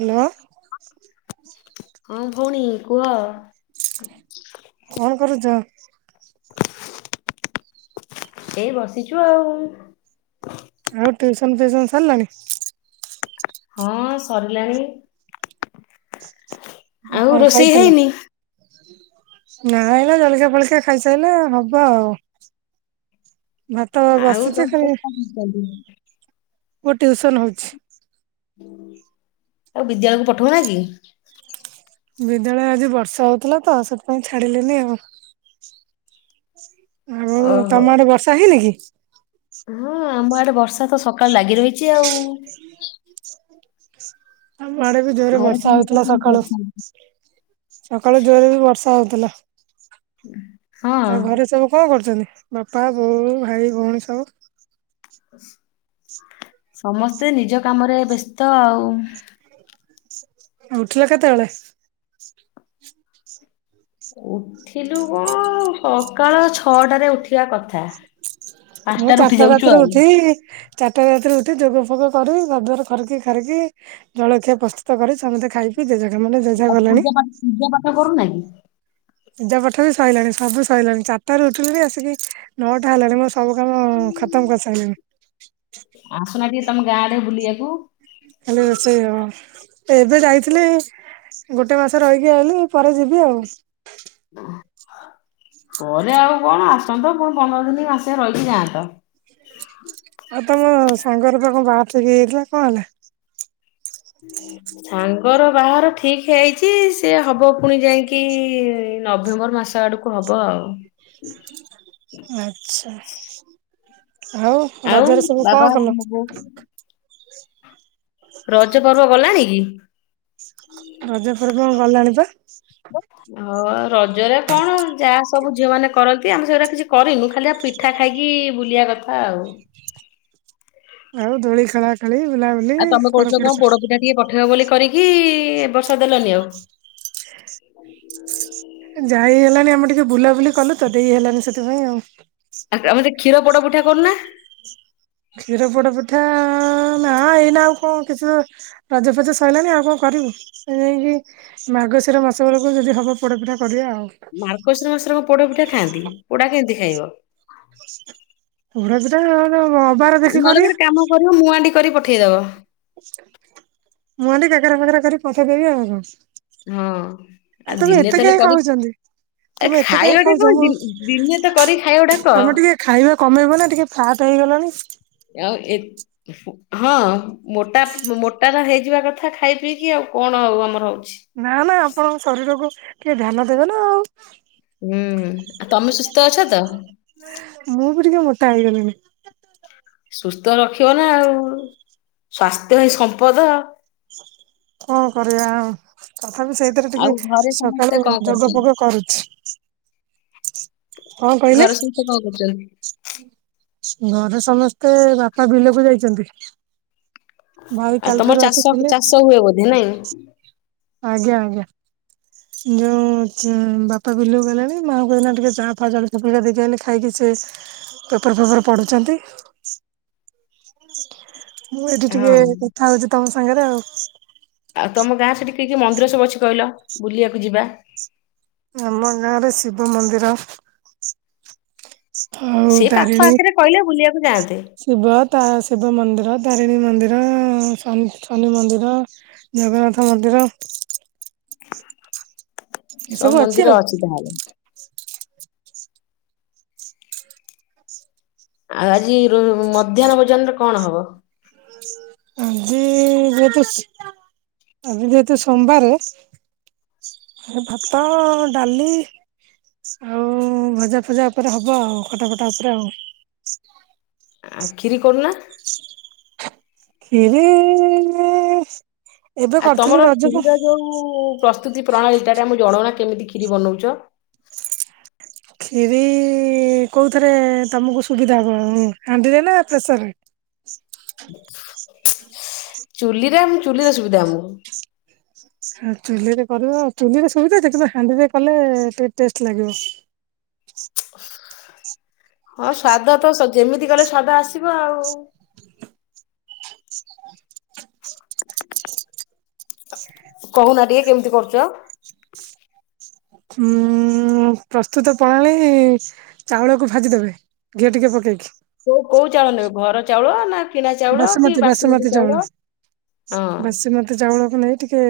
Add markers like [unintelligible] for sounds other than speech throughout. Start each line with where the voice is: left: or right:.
right: Hello.
left: ହଁ ଭଉଣୀ କୁହ?
right: କଣ କରୁଚ?
left: ଏଇ ବସିଛୁ ଆଉ।
right: ଆଉ ଟ୍ୟୁସନ୍‌ ଫିଉସନ୍‌ ସାରଲାଣି।
left: ହଁ ସରିଲାଣି।
right: [unintelligible]
left: ଆଉ
right: କଣ
left: ରୋଷେଇ
right: ଖାଇଥିଲ?
left: ହେଇନି
right: ନାଇ ବା ଜଳଖିଆ ଫଳିଖିଆ ଖାଇସାରିଲେ ହବ ଆଉ। ଭାତ
left: ଆଉ
right: ବସିଛି
left: ତମ
right: ଖାଲି
left: ପୁଅ କଣ [unintelligible]
right: ପୁଅ ଟିଉସନ୍‌ ହଉଛି।
left: ତାକୁ ବିଦ୍ୟାଳୟକୁ ପଠଉନାଇକି?
right: ବିଦ୍ୟାଳୟ ଆଜି ବର୍ଷା ହଉଥିଲା ତ ସେଥିପାଇଁ ଛାଡିଲିନି ଆଉ। ଆଉ ତମ ଆଡେ ବର୍ଷା ହେଇନି କି?
left: ହୁଁ ଆମ ଆଡେ ବର୍ଷା ତ ସକାଳୁ ଲାଗି ରହିଛି ଆଉ।
right: ଆମ ଆଡେ ବି ଜୋରରେ
left: ଘରେ
right: ବର୍ଷା
left: ସମସ୍ତେ
right: ହଉଥିଲା
left: କେମିତି
right: ସକାଳୁ।
left: ଅଛନ୍ତି?
right: ସକାଳୁ ଜୋରରେ ବି ବର୍ଷା ହଉଥିଲା।
left: ହଁ
right: ଆଉ ଘରେ ସବୁ କଣ କରୁଛନ୍ତି? ବାପା, ବୋଉ, ଭାଇ, ଭଉଣୀ ସବୁ?
left: ସମସ୍ତେ ନିଜ କାମରେ ବ୍ୟସ୍ତ ଆଉ।
right: ଉଠିଲ କେତେ ବେଳେ?
left: ଉଠିଲୁ କଣ? ସକାଳ ଛଅଟାରେ ଉଠିବା କଥା।
right: ମୁଁ
left: ପାଞ୍ଚଟାରେ ଉଠି
right: ଚାରଟା
left: ଯାଉଛୁ
right: ରାତିରୁ
left: ଆଉ
right: ଉଠି ଚାରଟା ରାତିରୁ ଉଠି ଯୋଗ ଫୋଗ କରି, ଘରଦ୍ଵାର କରିକି ଖରିକି ଜଳଖିଆ ପ୍ରସ୍ତୁତ କରି, ସମସ୍ତେ ଖାଇ କି ଜେ ଜାହା କାମରେ ଯାଇଛନ୍ତି।
left: ଆଉ ପୂଜା ପାଠ ପୂଜା ପାଠ କରୁନାହିଁକି?
right: ପୂଜା ପାଠ ବି ସଇଲାଣି ସବୁ ସଇଲାଣି ଚାରଟା ରୁ ଉଠିଲିଣି ଆସିକି ନଅଟା ହେଲାଣି ମ ସବୁ କାମ ଖତମ୍ କରିସାରିଲିଣି।
left: ଆସୁନା ଟିକେ ତମ ଗାଁ ଆଡେ ବୁଲିବାକୁ।
right: ହେଲେ ରୋଷେଇ ହେବ। ଏବେ ଯାଇଥିଲି। ଗୋଟେ ମାସ ରହିକି ଆଇଲି। ପରେ ଯିବି ଆଉ।
left: ଆଃ ପରେ ଆଉ କଣ? ଆସନ୍ତ କଣ ପନ୍ଦର ଦିନ ମାସେ ରହିକି ଯାଆନ୍ତ।
right: [inaudible] ଆଉ ତମ ସାଙ୍ଗର ତ କଣ ବାହା ଠିକ୍ ହେଇଯାଇଥିଲା କଣ ହେଲା? [inaudible]
left: ସାଙ୍ଗର ବାହାର ଠିକ ହେଇଛି ସେ ହବ ପୁଣି ଯାଇକି ନଭେମ୍ବର ମାସ ଆଡ କୁ ହବ ଆଉ।
right: ଆଚ୍ଛା। ଆଉ ରଜରେ ସବୁ କଣ କଲ?
left: ବୋ ରଜ ପର୍ବ ଗଲାଣି କି?
right: ରଜପର୍ବ ଆଉ ଗଲାଣି ପା।
left: ହଁ ରଜରେ କଣ ଯାହା ସବୁ ଝିଅ ମାନେ କରନ୍ତି ଆମେ ସେଗୁଡ଼ା କିଛି କରିନୁ ଖାଲି ଆ ପି ପିଠା ଖାଇକି ବୁଲିବା କଥା ଆଉ‌।
right: ଆଉ ଦୋଳି ଖେଳା ଖେଳି, ବଲାବୁଲି
left: ଆଉ ତମେ
right: କୁଆଡେ
left: କହୁଥିଲ କଣ
right: କୁଆଡେ ସା
left: ପୋଡପିଠା ଟିକେ ପଠେଇବ ବୋଲି କରିକି ଏବ ବର୍ଷ ଦେଲନି ଆଉ‌।
right: ଯାଇ ହେଲାନି ଆମେ ଟିକେ ବୁଲାବୁଲି କଲୁ ତ ଦେଇ ହେଲାନି ସେଥିପାଇଁ ଆଉ।
left: ଆ ଆମେ ସେ କ୍ଷୀର ପୋଡ଼ ପିଠା କରୁନା‌।
right: କ୍ଷୀର ପୋଡ ପିଠା ନାଁ ଏଇନା ଆଉ କଣ କିଛି ରଜ ଫଜ ସଇଲାଣି ଆଉ କଣ କରିବୁ? ସେ [unintelligible] ମାର୍ଗଶିର ମାସ ବେଳକୁ ଯଦି ହବ ପୋଡପିଠା କରିବା ଆଉ‌।
left: ମାର୍ଗଶିର ମାସର ପୋଡ ପିଠା ଖାଆନ୍ତି ପୋଡା କେମିତି ଖାଇବ?
right: ପୋଡ ପିଠା [unintelligible]
left: ନହେଲେ ଗୋଟେ କାମ କରିବ ମୁଁ ଆଣ୍ଡି କରି ପଠେଇଦବ।
right: ମୁଁ ଆଣ୍ଡି କାକରା ଫାକରା କରିକି ପଠେଇଦବି ଆଉ କଣ?
left: ହଁ ଆଉ
right: ତମେ
left: ଦିନେ
right: ଏତେ
left: ତାହେଲେ
right: କାହିଁ
left: କରି
right: ଖାଉଛନ୍ତି?
left: ଏ
right: ତମେ ଏତେ କାହିଁ
left: ଖାଇବାଟା
right: ଖାଉଛ ମୁଁ
left: କଣ ଦିନେ ତ କରି ଖାଇବାକୁ ଡାକ?
right: ତମେ ଟିକେ ଖାଇବା କମେଇବ ନା ଟିକେ ଫାଟ ହେଇଗଲଣି।
left: ଆଉ ଏ ହଁ ମୋଟା ମୋଟା ଟା ହେଇଯିବା କଥା ଖାଇ ପିଇକି ଆଉ କଣ ହଉ ଆମର ହଉଛି।
right: ନା ନା ଆପଣଙ୍କ ଶରୀରକୁ ଟିକିଏ ଧ୍ୟାନ ଦେବେ ନା ଆଉ
left: ହୁଁ ଆଉ ତମେ ସୁ
right: ମୁଁ ବି ଟିକିଏ ମୋଟା ହେଇଗଲିଣି।
left: ସୁସ୍ଥ ରଖିବ ନା ଆଉ ସ୍ଵାସ୍ଥ୍ୟ ହିଁ ସମ୍ପଦ।
right: କରିବା ଆଉ ତଥାପି ସେଇ ସେଇଥିରେ
left: ଆଉ
right: ଟିକିଏ
left: ଘରେ ସମସ୍ତେ
right: ସକାଳୁ
left: କଣ
right: ଯୋଗ
left: କରୁଛନ୍ତି
right: ଫୋଗ କରୁଛି। କଣ କହିଲେ?
left: ଘର ସମସ୍ତେ କଣ କରୁଛନ୍ତି?
right: ଘରେ ସମସ୍ତେ ବାପା ବିଲକୁ ଯାଇଛନ୍ତି। ଭାଇ
left: ଆଉ
right: କାଲି
left: ତମର
right: ଠାରୁ
left: ଚାଷ
right: ଆସିଥିଲେ
left: ଚାଷ ହୁଏ ବୋଧେ ନାଇଁ
right: ଆଜ୍ଞା ଆଜ୍ଞା ଯେଉଁ ବାପା ବିଲକୁ ଗଲାଣି ମାଆ ଙ୍କୁ ଏଇନା ଟିକିଏ ଚା ଫା ଜଲ ଫଲିକା ଦେଇକିଆଇଲି ଖାଇକି ସେ ପେପର୍ ଫେପର୍ ପଢ଼ୁଛନ୍ତି। ମୁଁ ଏଇଠି ଟିକେ
left: ହଁ।
right: କଥା ହଉଛି ତମ ସାଙ୍ଗରେ ଆଉ
left: ଆଉ ତମ ଗାଁ ସେଠି କି କି ମନ୍ଦିର ସବୁ ଅଛି କହିଲ ବୁଲିବାକୁ ଯିବା‌?
right: ଆମ ଗାଁରେ ଶିବ ମନ୍ଦିର ଆଉ
left: ସେ ପାଖ
right: ତାରିଣୀ
left: ଆଖରେ କହିଲେ ବୁଲିବାକୁ ଯାଆନ୍ତେ‌।
right: ଶିବ ତା ଶିବ ମନ୍ଦିର ତାରିଣୀ ମନ୍ଦିର ଶନି ମନ୍ଦିର‌ ଜଗନ୍ନାଥ ମନ୍ଦିର ଏସବୁ ଅଛି ଆଉ।
left: ହାଲୋ। ଆଉ ଆଜି ମଧ୍ୟାହ୍ନ ଭୋଜନରେ କଣ ହବ‌?
right: ଆଜି ଯେହେତୁ ଆଜି ଯେହେତୁ ସୋମବାରେ ଏ ଭାତ ଡାଲି ଆଉ ଭଜା ଫଜା ଉପରେ ହବ ଆଉ ଖଟା ଫଟା ଉପରେ ଆଉ‌
left: ଆଉ କ୍ଷୀରି କରୁନା।
right: ହ ଖିରି ଇଏ
left: ଆଉ ତମର କ୍ଷୀରିର ଯୋଉ ପ୍ରସ୍ତୁତି ପ୍ରଣାଳୀ ତାଟା ଆମକୁ ଜଣାଉନା କେମିତି କ୍ଷୀରି ବନଉଛ?
right: କ୍ଷିରି କୋଉଥରେ ତମକୁ ସୁବିଧା କଣ ହାଣ୍ଡିରେ ନା ପ୍ରେସରରେ?
left: ଚୁଲିରେ ଆମ ଚୁଲିର ସୁବିଧା ଆମକୁ।
right: ଚୁଲିରେ କରିବଉ ଚୁଲିରେ ସୁବିଧା ଯେ କିନ୍ତୁ ହାଣ୍ଡିରେ କଲେ ଟିକେ ଟେଷ୍ଟ ଲାଗିବ।
left: ହଁ ସ୍ୱାଦ ତ ଯେମିତି କଲେ ସ୍ୱାଦ ଆସିବ ଆଉ କହୁନା ଟିକେ କେମିତି କରୁଛ?
right: ହୁଁ ପ୍ରସ୍ତୁତ ପ୍ରଣାଳୀ ଚାଉଳକୁ ଭାଜିଦେବେ ଘିଅ ଟିକେ ପକେଇକି।
left: କୋଉ କୋଉ ଚାଉଳ ନେବେ ଘର ଚାଉଳ ନା କିଣା ଚାଉଳ କି
right: ବାସୁମତୀ ବାସୁମତୀ ଚାଉଳ
left: ହଁ
right: ବାସୁମତୀ ଚାଉଳକୁ ନେଇ ଟିକେ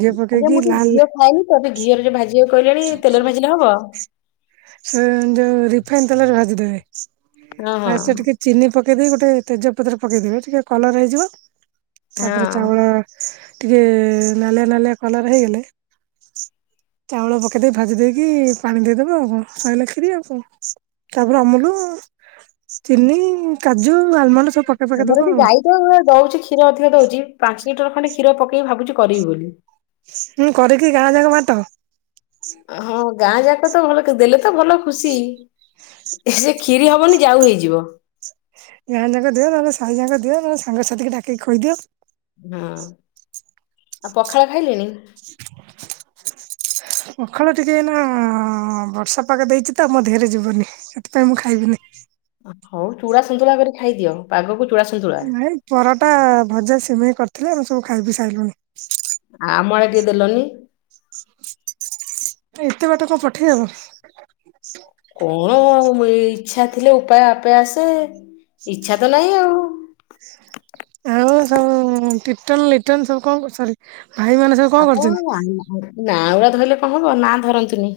right: ଘିଅ
left: ଆଜ୍ଞା
right: ପକେଇକି
left: ମୁଁ ଟିକେ
right: ଲାଲ
left: ଘିଅ ଖାଏନି ତ ଏବେ ଘିଅରେ ଯ ଭାଜିବାକୁ କହିଲାଣି ତେଲରେ ଭାଜିଲେ ହବ।
right: ସେ ଯୋଉ ରିଫାଇନ ତେଲରେ ଭାଜିଦବେ
left: ହଁ ହଁ
right: ତା ସହ ଟିକେ ଚିନି ପକେଇଦେଇ ଗୋଟେ ତେଜପତ୍ର ପକେଇଦେବେ ଟିକେ କଲର ହେଇଯିବ ତାପରେ
left: ହଁ।
right: ଚାଉଳ ଟିକେ ନାଲିଆ ନାଲିଆ କଲର ହେଇଗଲେ। ଚାଉଳ ପକେଇ ଦେଇକି ଭାଜି ଦେଇକି ପାଣି ଦେଇଦବ ଆଉ କଣ? ସଇଲା କ୍ଷୀରି ଆଉ କଣ ତାପରେ ଅମୁଲ ଚିନି କାଜୁ ଆଲମଣ୍ଡ ସ
left: ଆମର ବି ଗାଈ ତ ଦଉଚି କ୍ଷୀର ଅଧିକା ଦଉଚି। ପାଞ୍ଚ ଲିଟର ଖଣ୍ଡେ କ୍ଷୀର ପକେଇ ଭାବୁଚି କରିବି ବୋଲି।
right: ହୁଁ କରିକିି ଗାଁ ଯାକ ବାଟ।
left: ହଁ ଗାଁ ଯାକ ତ ଭଲ ଦେଲେ ତ ଭଲ ଖୁସି। ଏ ସେ କ୍ଷୀରି ହବନି ଯାଉ ହେଇଯିବ।
right: ଗାଁ ଯାକ ଦିଅ ନହେଲେ ସାହି ଯାକ ଦିଅ ନହେଲେ ସାଙ୍ଗସାଥିୀକି ଡକେଇକି ଖୁଏଇ ଦିଅ।
left: ହଁ ଆଉ ପଖାଳ ଖାଇଲେଣି?
right: [inaudible] ପଖାଳ ଟିକେ ଏଇନା ବର୍ଷା ପାଗ ଦେଇଚି ତ ମୋ ଦେହରେ ଯିବନି। ସେଥିପାଇଁ ମୁଁ ଖାଇବିନି।
left: ହଉ ଚୁଡା ସୁୁନ୍ତୁଳା କରି ଖାଇଦିଅ ପାଗକୁ ଚୂଡ଼ା ସୁୁନ୍ତୁଳା।
right: ନାଇଁ ପରଟା ଭଜା ସିମେଇ କରିଥିଲେ। ଆମେ ସବୁ ଖାଇବି ସାରିଲୁଣି।
left: ଆଉ ଆମ ଆଡେ ଟିକେ ଦେଲନି?
right: ଏତେ ବାଟ କଣ ପଠେଇହବ?
left: କଣ ମ ଏଇ ଇଚ୍ଛା ଥିଲେ ଉପାୟ ଆପେ ଆସେ ଇଚ୍ଛା ତ ନାହିଁ ଆଉ।
right: ଆଉ ସବୁ ଟିଟନ ଲିଟନ ସବୁ କଣ କର ସରି। ଭାଇ ମାନ ସବ୍
left: ଆପଣ ନା ଗୁଡା ଧରିଲେ କଣ ହବ ନା ଧରନ୍ତୁନି।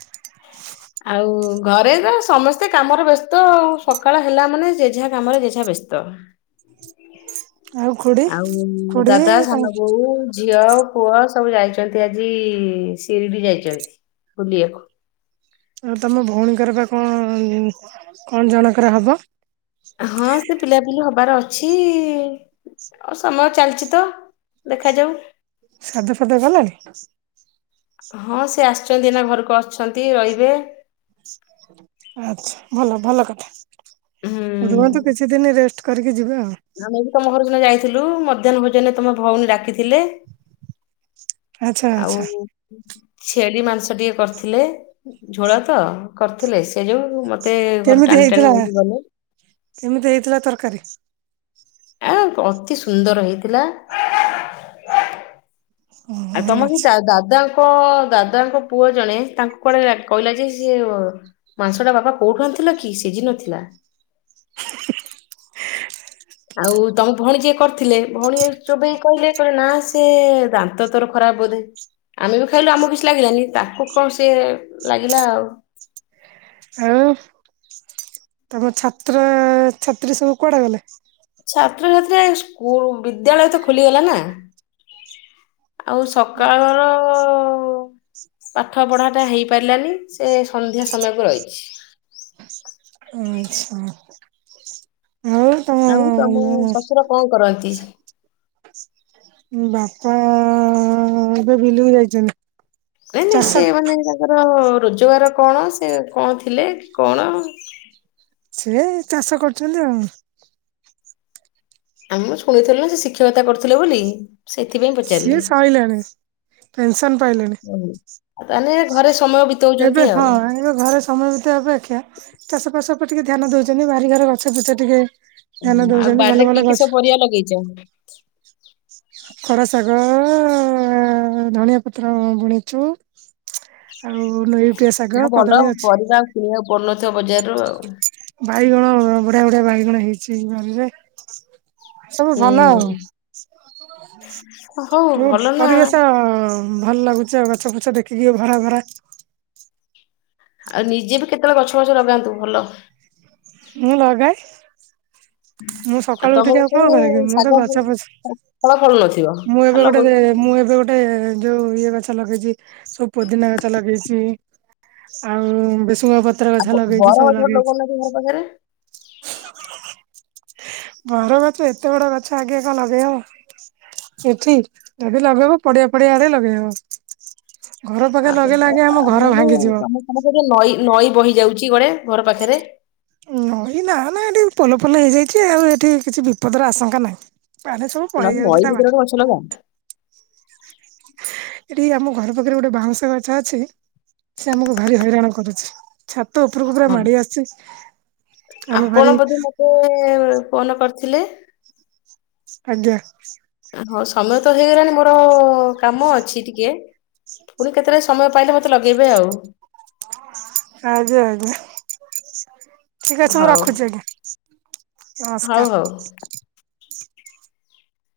right: [inaudible]
left: ଆଉ ଘରେ ତ ସମସ୍ତେ କାମରେ ବ୍ୟସ୍ତ। ସକାଳ ହେଲା ମାନେ ଜେ ଯାହା କାମରେ ଜେ ଯାହା ବ୍ୟସ୍ତ। ତ।
right: [inaudible] ଖୁଡି?
left: ଆଉ
right: ଖୁଡି
left: ଦାଦା ସାନ
right: ତାଙ୍କ
left: ବୋଉ ଝିଅ ପୁଅ ସବୁ ଯାଇଛନ୍ତି ଆଜି ଶିରିଡି ଯାଇଚନ୍ତି ବୁଲିବାକୁ।
right: ଆଉ ତମ ଭଉଣୀଙ୍କର ବା କଣ କଣ ଜଣଙ୍କର ହବ?
left: ହଁ ସେ ପିଲାପିଲି ହବାର ଅଛି। ଆଉ ସମୟ ଚାଲିଚି ତ ଦେଖାଯାଉ।
right: ସାଧା ଫାଦ ଗଲାଣି?
left: ହଁ ସେ ଆସିଚନ୍ତି ଏଇନା ଘରକୁ ଆସିଚନ୍ତି ରହିବେ।
right: ଆଛା ଭଲ ଭଲ କଥା।
left: ହୁଁ
right: ରୁହନ୍ତୁ କିଛି ଦିନ ରେଷ୍ଟ କରିକି ଯିବେ ଆଉ।
left: ଆମେ ବି ତମ ଘର ଜଣେ ଯାଇଥିଲୁ। ମଧ୍ୟାହ୍ନ ଭୋଜନ ତମ ଭଉଣୀ ଡାକିଥିଲେ।
right: ଆଚ୍ଛା
left: ଆଉ
right: ଆଚ୍ଛା।
left: ଛେଳି ମାଂସ ଟିକେ କରିଥିଲେ। ଝୋଳ ତ କରିଥିଲେ ସେ ଯୋଉ ମ ତେ ଘରୁ
right: କେମିତି
left: ଟାଣି ଟାଣି
right: ହେଇଥିଲା
left: ନେଇକି ଗଲେ।
right: କେମିତି ହେଇଥିଲା ତରକାରୀ।
left: ଅ ଅତି ସୁନ୍ଦର ହେଇଥିଲା।
right: ହଁ।
left: ଆଉ ତମର ଯ ଦାଦା ଦାଦାଙ୍କ ପୁଅ ଜଣେ ତାଙ୍କୁ କୁଆଡେ କହିଲା ଯେ ସିଏ ମାଂସଟା ବାପା କୋଉଠି ଆଣି ଥିଲା କି ସିଝିନଥିଲା। ଆଉ ତମ ଭଉଣୀ ଯିଏ କରିଥିଲେ ଭଉଣୀ ଚୋବେଇ କହିଲେ କହିଲେ ନା ସେ ଦାନ୍ତ ତୋର ଖରାପ ବୋଧେ। ଆମେ ବି ଖାଇଲୁ ଆମକୁ କିଛି ଲାଗିଲାନି ତାକୁ କଣ ସେ ଲାଗିଲା ଆଉ।
right: ଆଉ ତମ ଛାତ୍ର ଛାତ୍ରୀ ସବୁ କୁଆଡେ ଗଲେ?
left: ଛାତ୍ରଛାତ୍ରୀ ସ୍କୁଲ ବିଦ୍ୟାଳୟ ତ ଖୋଲିଗଲା ନା। ଆଉ ସକାଳର ପାଠ ପଢ଼ାଟା ହେଇପାରିଲାନି। ସେ ସନ୍ଧ୍ୟା ସମୟକୁ ରହିଚି।
right: ଆଚଛା। [inaudible]
left: ଆଉ ତମ ଶଶୁର କଁ କରନ୍ତି?
right: ବାପା ଏବେ ବିଲୁକୁ ଯାଇଚନ୍ତି।
left: ନାଇଁ ନାଇଁ ସେ ମାନେ ତାଙ୍କର ରୋଜଗାର କଣ ସେ କଣ ଥିଲେ କି କଣ?
right: ସେ ଚାଷ କରୁଛନ୍ତି ଆଉ‌।
left: ଆ ମୁଁ ଶୁଣିଥିଲି ନା ସେ ଶିକ୍ଷକତା କରୁଥୁଲେ ବୋଲି ସେଥିପାଇଁ ପଚାରିଲି।
right: ପେନ୍ସନ୍ ପାଇ‌
left: ଉଁ ଆ ତାନେ ଘରେ ସମୟ
right: ଏବେ
left: ବିତଉଚନ୍ତି ଆଉ।
right: ହଁ ଏବେ ଘରେ ସମୟ ବିତେଇବା ଅପେକ୍ଷା ଚାଷ ବାସ ଓପରେ ଟିକେ ଧ୍ୟାନ ଦୋଉଚନ୍ତି ବାରିଘର ଗଛ ଫୁଛ ଟିକେ ଧ୍ୟାନ ଦୋଉଚନ୍ତି ଭଲ ଭଲ ଗଛ
left: ଲଗେଇଚ।
right: ଖରା ଶାଗ ଧଣିିଆ ପତ୍ର ବୁଣିଚୁ। ଆଉ ନୋଇଟିିଆ ଶାଗ କଦଳୀ ଅଛ୍
left: କିଣଆକୁ ପଡ଼ୁନଥିବ ବଜାରରୁ ଆଉ।
right: ବାଇଗଣ ବଢ଼ିଆ ବଢ଼ିଆ ବାଇଗଣ ହେଇଚି ବାରିରେ। ସବୁ
left: ହୁଁ।
right: ଭଲ ଆଉ
left: ହଉ
right: ରୁ
left: ଭଲ ନା
right: ପରିବେଶ ଭଲ ଲାଗୁଚି ଆଉ ଗଛ ଫୁଛ ଦେଖିକି ଭରା ଭରା।
left: ଆଉ ନିଜେ ବି କେତୋଳେ ଗଛ ଫଛ ଲଗାନ୍ତୁ ଭଲ।
right: ମୁଁ ଲଗାଏ। ମୁଁ ସକାଳୁ
left: ତମ
right: ଉଠିକି ଆଉ
left: ଗଛରେ
right: କଣ କରେ କି ମୁଁ
left: ଶାଗ
right: ତ ଗଛ ଫଛ
left: ଫଳ ଫଳୁନଥିବ
right: ମୁଁ
left: ଆଉ
right: ଏବେ ଗୋଟେ
left: ଲଗଉଥିବ
right: ମୁଁ ଏବେ ଟେ ଯୋଉ ଇଏ ଗଛ ଲଗେଇଚି ସବୁ ପୋଦିନା ଗଛ ଲଗେଇଚି। ଆଉ ଭେସୁଙ୍ଗା ପତ୍ର ଗଛ
left: ଆଉ ବର
right: ଲଗେଇଚି ସବୁ
left: ଗଛ ଗୋଟେ
right: ଲଗେଇଚି।
left: ଲଗଉନାହାନ୍ତି ଘର ପାଖରେ।
right: ବର ଗଛ ଏତେ ବଡ଼ ଗଛ ଆଗେ କଁ ଲଗେଇ ହବ? ଏଠି ଯଦି ଲଗେଇବ ପଡ଼ିଆ ପଡି଼ଆ ଆଡ଼େ ଲଗେଇବ। ଘର ପାଖେ ଲଗେଇ ଲାଗେଇ ଆମ ଘର ଭାଙ୍ଗିଯିବ।
left: ଆମ ପଟେ ନଈ ନଈ ବହି ଯାଉଚି ଗୋଟେ ଘର ପାଖେରେ।
right: ଉଁ ନଈ ନା ନା ଏଠି ପୋଲ ଫୋଲ ହେଇଯାଇଚି ଆଉ ଏଠି କିଛି ବିପଦର ଆଶଙ୍କା ନାହିଁ। ପାଣି ସବୁ ପଳେଇ
left: ନହେଲେ ନଈ
right: ଯାଉଚି ତା ବା
left: ଭିତରେ ଗୋଟେ ଗଛ ଲଗା
right: ଏଠି ଆମ ଘର ପାଖରେ ଗୋଟେ ବାଉଁଶ ଗଛ ଅଛି ସେ ଆମୁକୁ ଭାରି ହଇରାଣ କରୁଚି। ଛାତ ଉପରୁକୁ ପୁରା
left: ହଁ
right: ମାଡ଼ି ଆସଚି।
left: ଆପଣ ବୋଧେ ମତେ ଫୋନ୍ କରିଥିଲେ?
right: ଆଜ୍ଞା।
left: ହଁ ସମୟ ତ ହେଇଗଲାଣି ମୋର କାମ ଅଛି ଟିକେ। ପୁଣି କେତେଳେ ସମୟ ପାଇଲେ ମୋତେ ଲଗେଇବେ ଆଉ।
right: ଆଜ୍ଞା ଆଜ୍ଞା ଠିକ୍ ଅଛି ମୁଁ
left: ହଉ
right: ରଖୁଚି ଆଜ୍ଞା।
left: ହଉ
right: ନମସ୍କାର।
left: ହଉ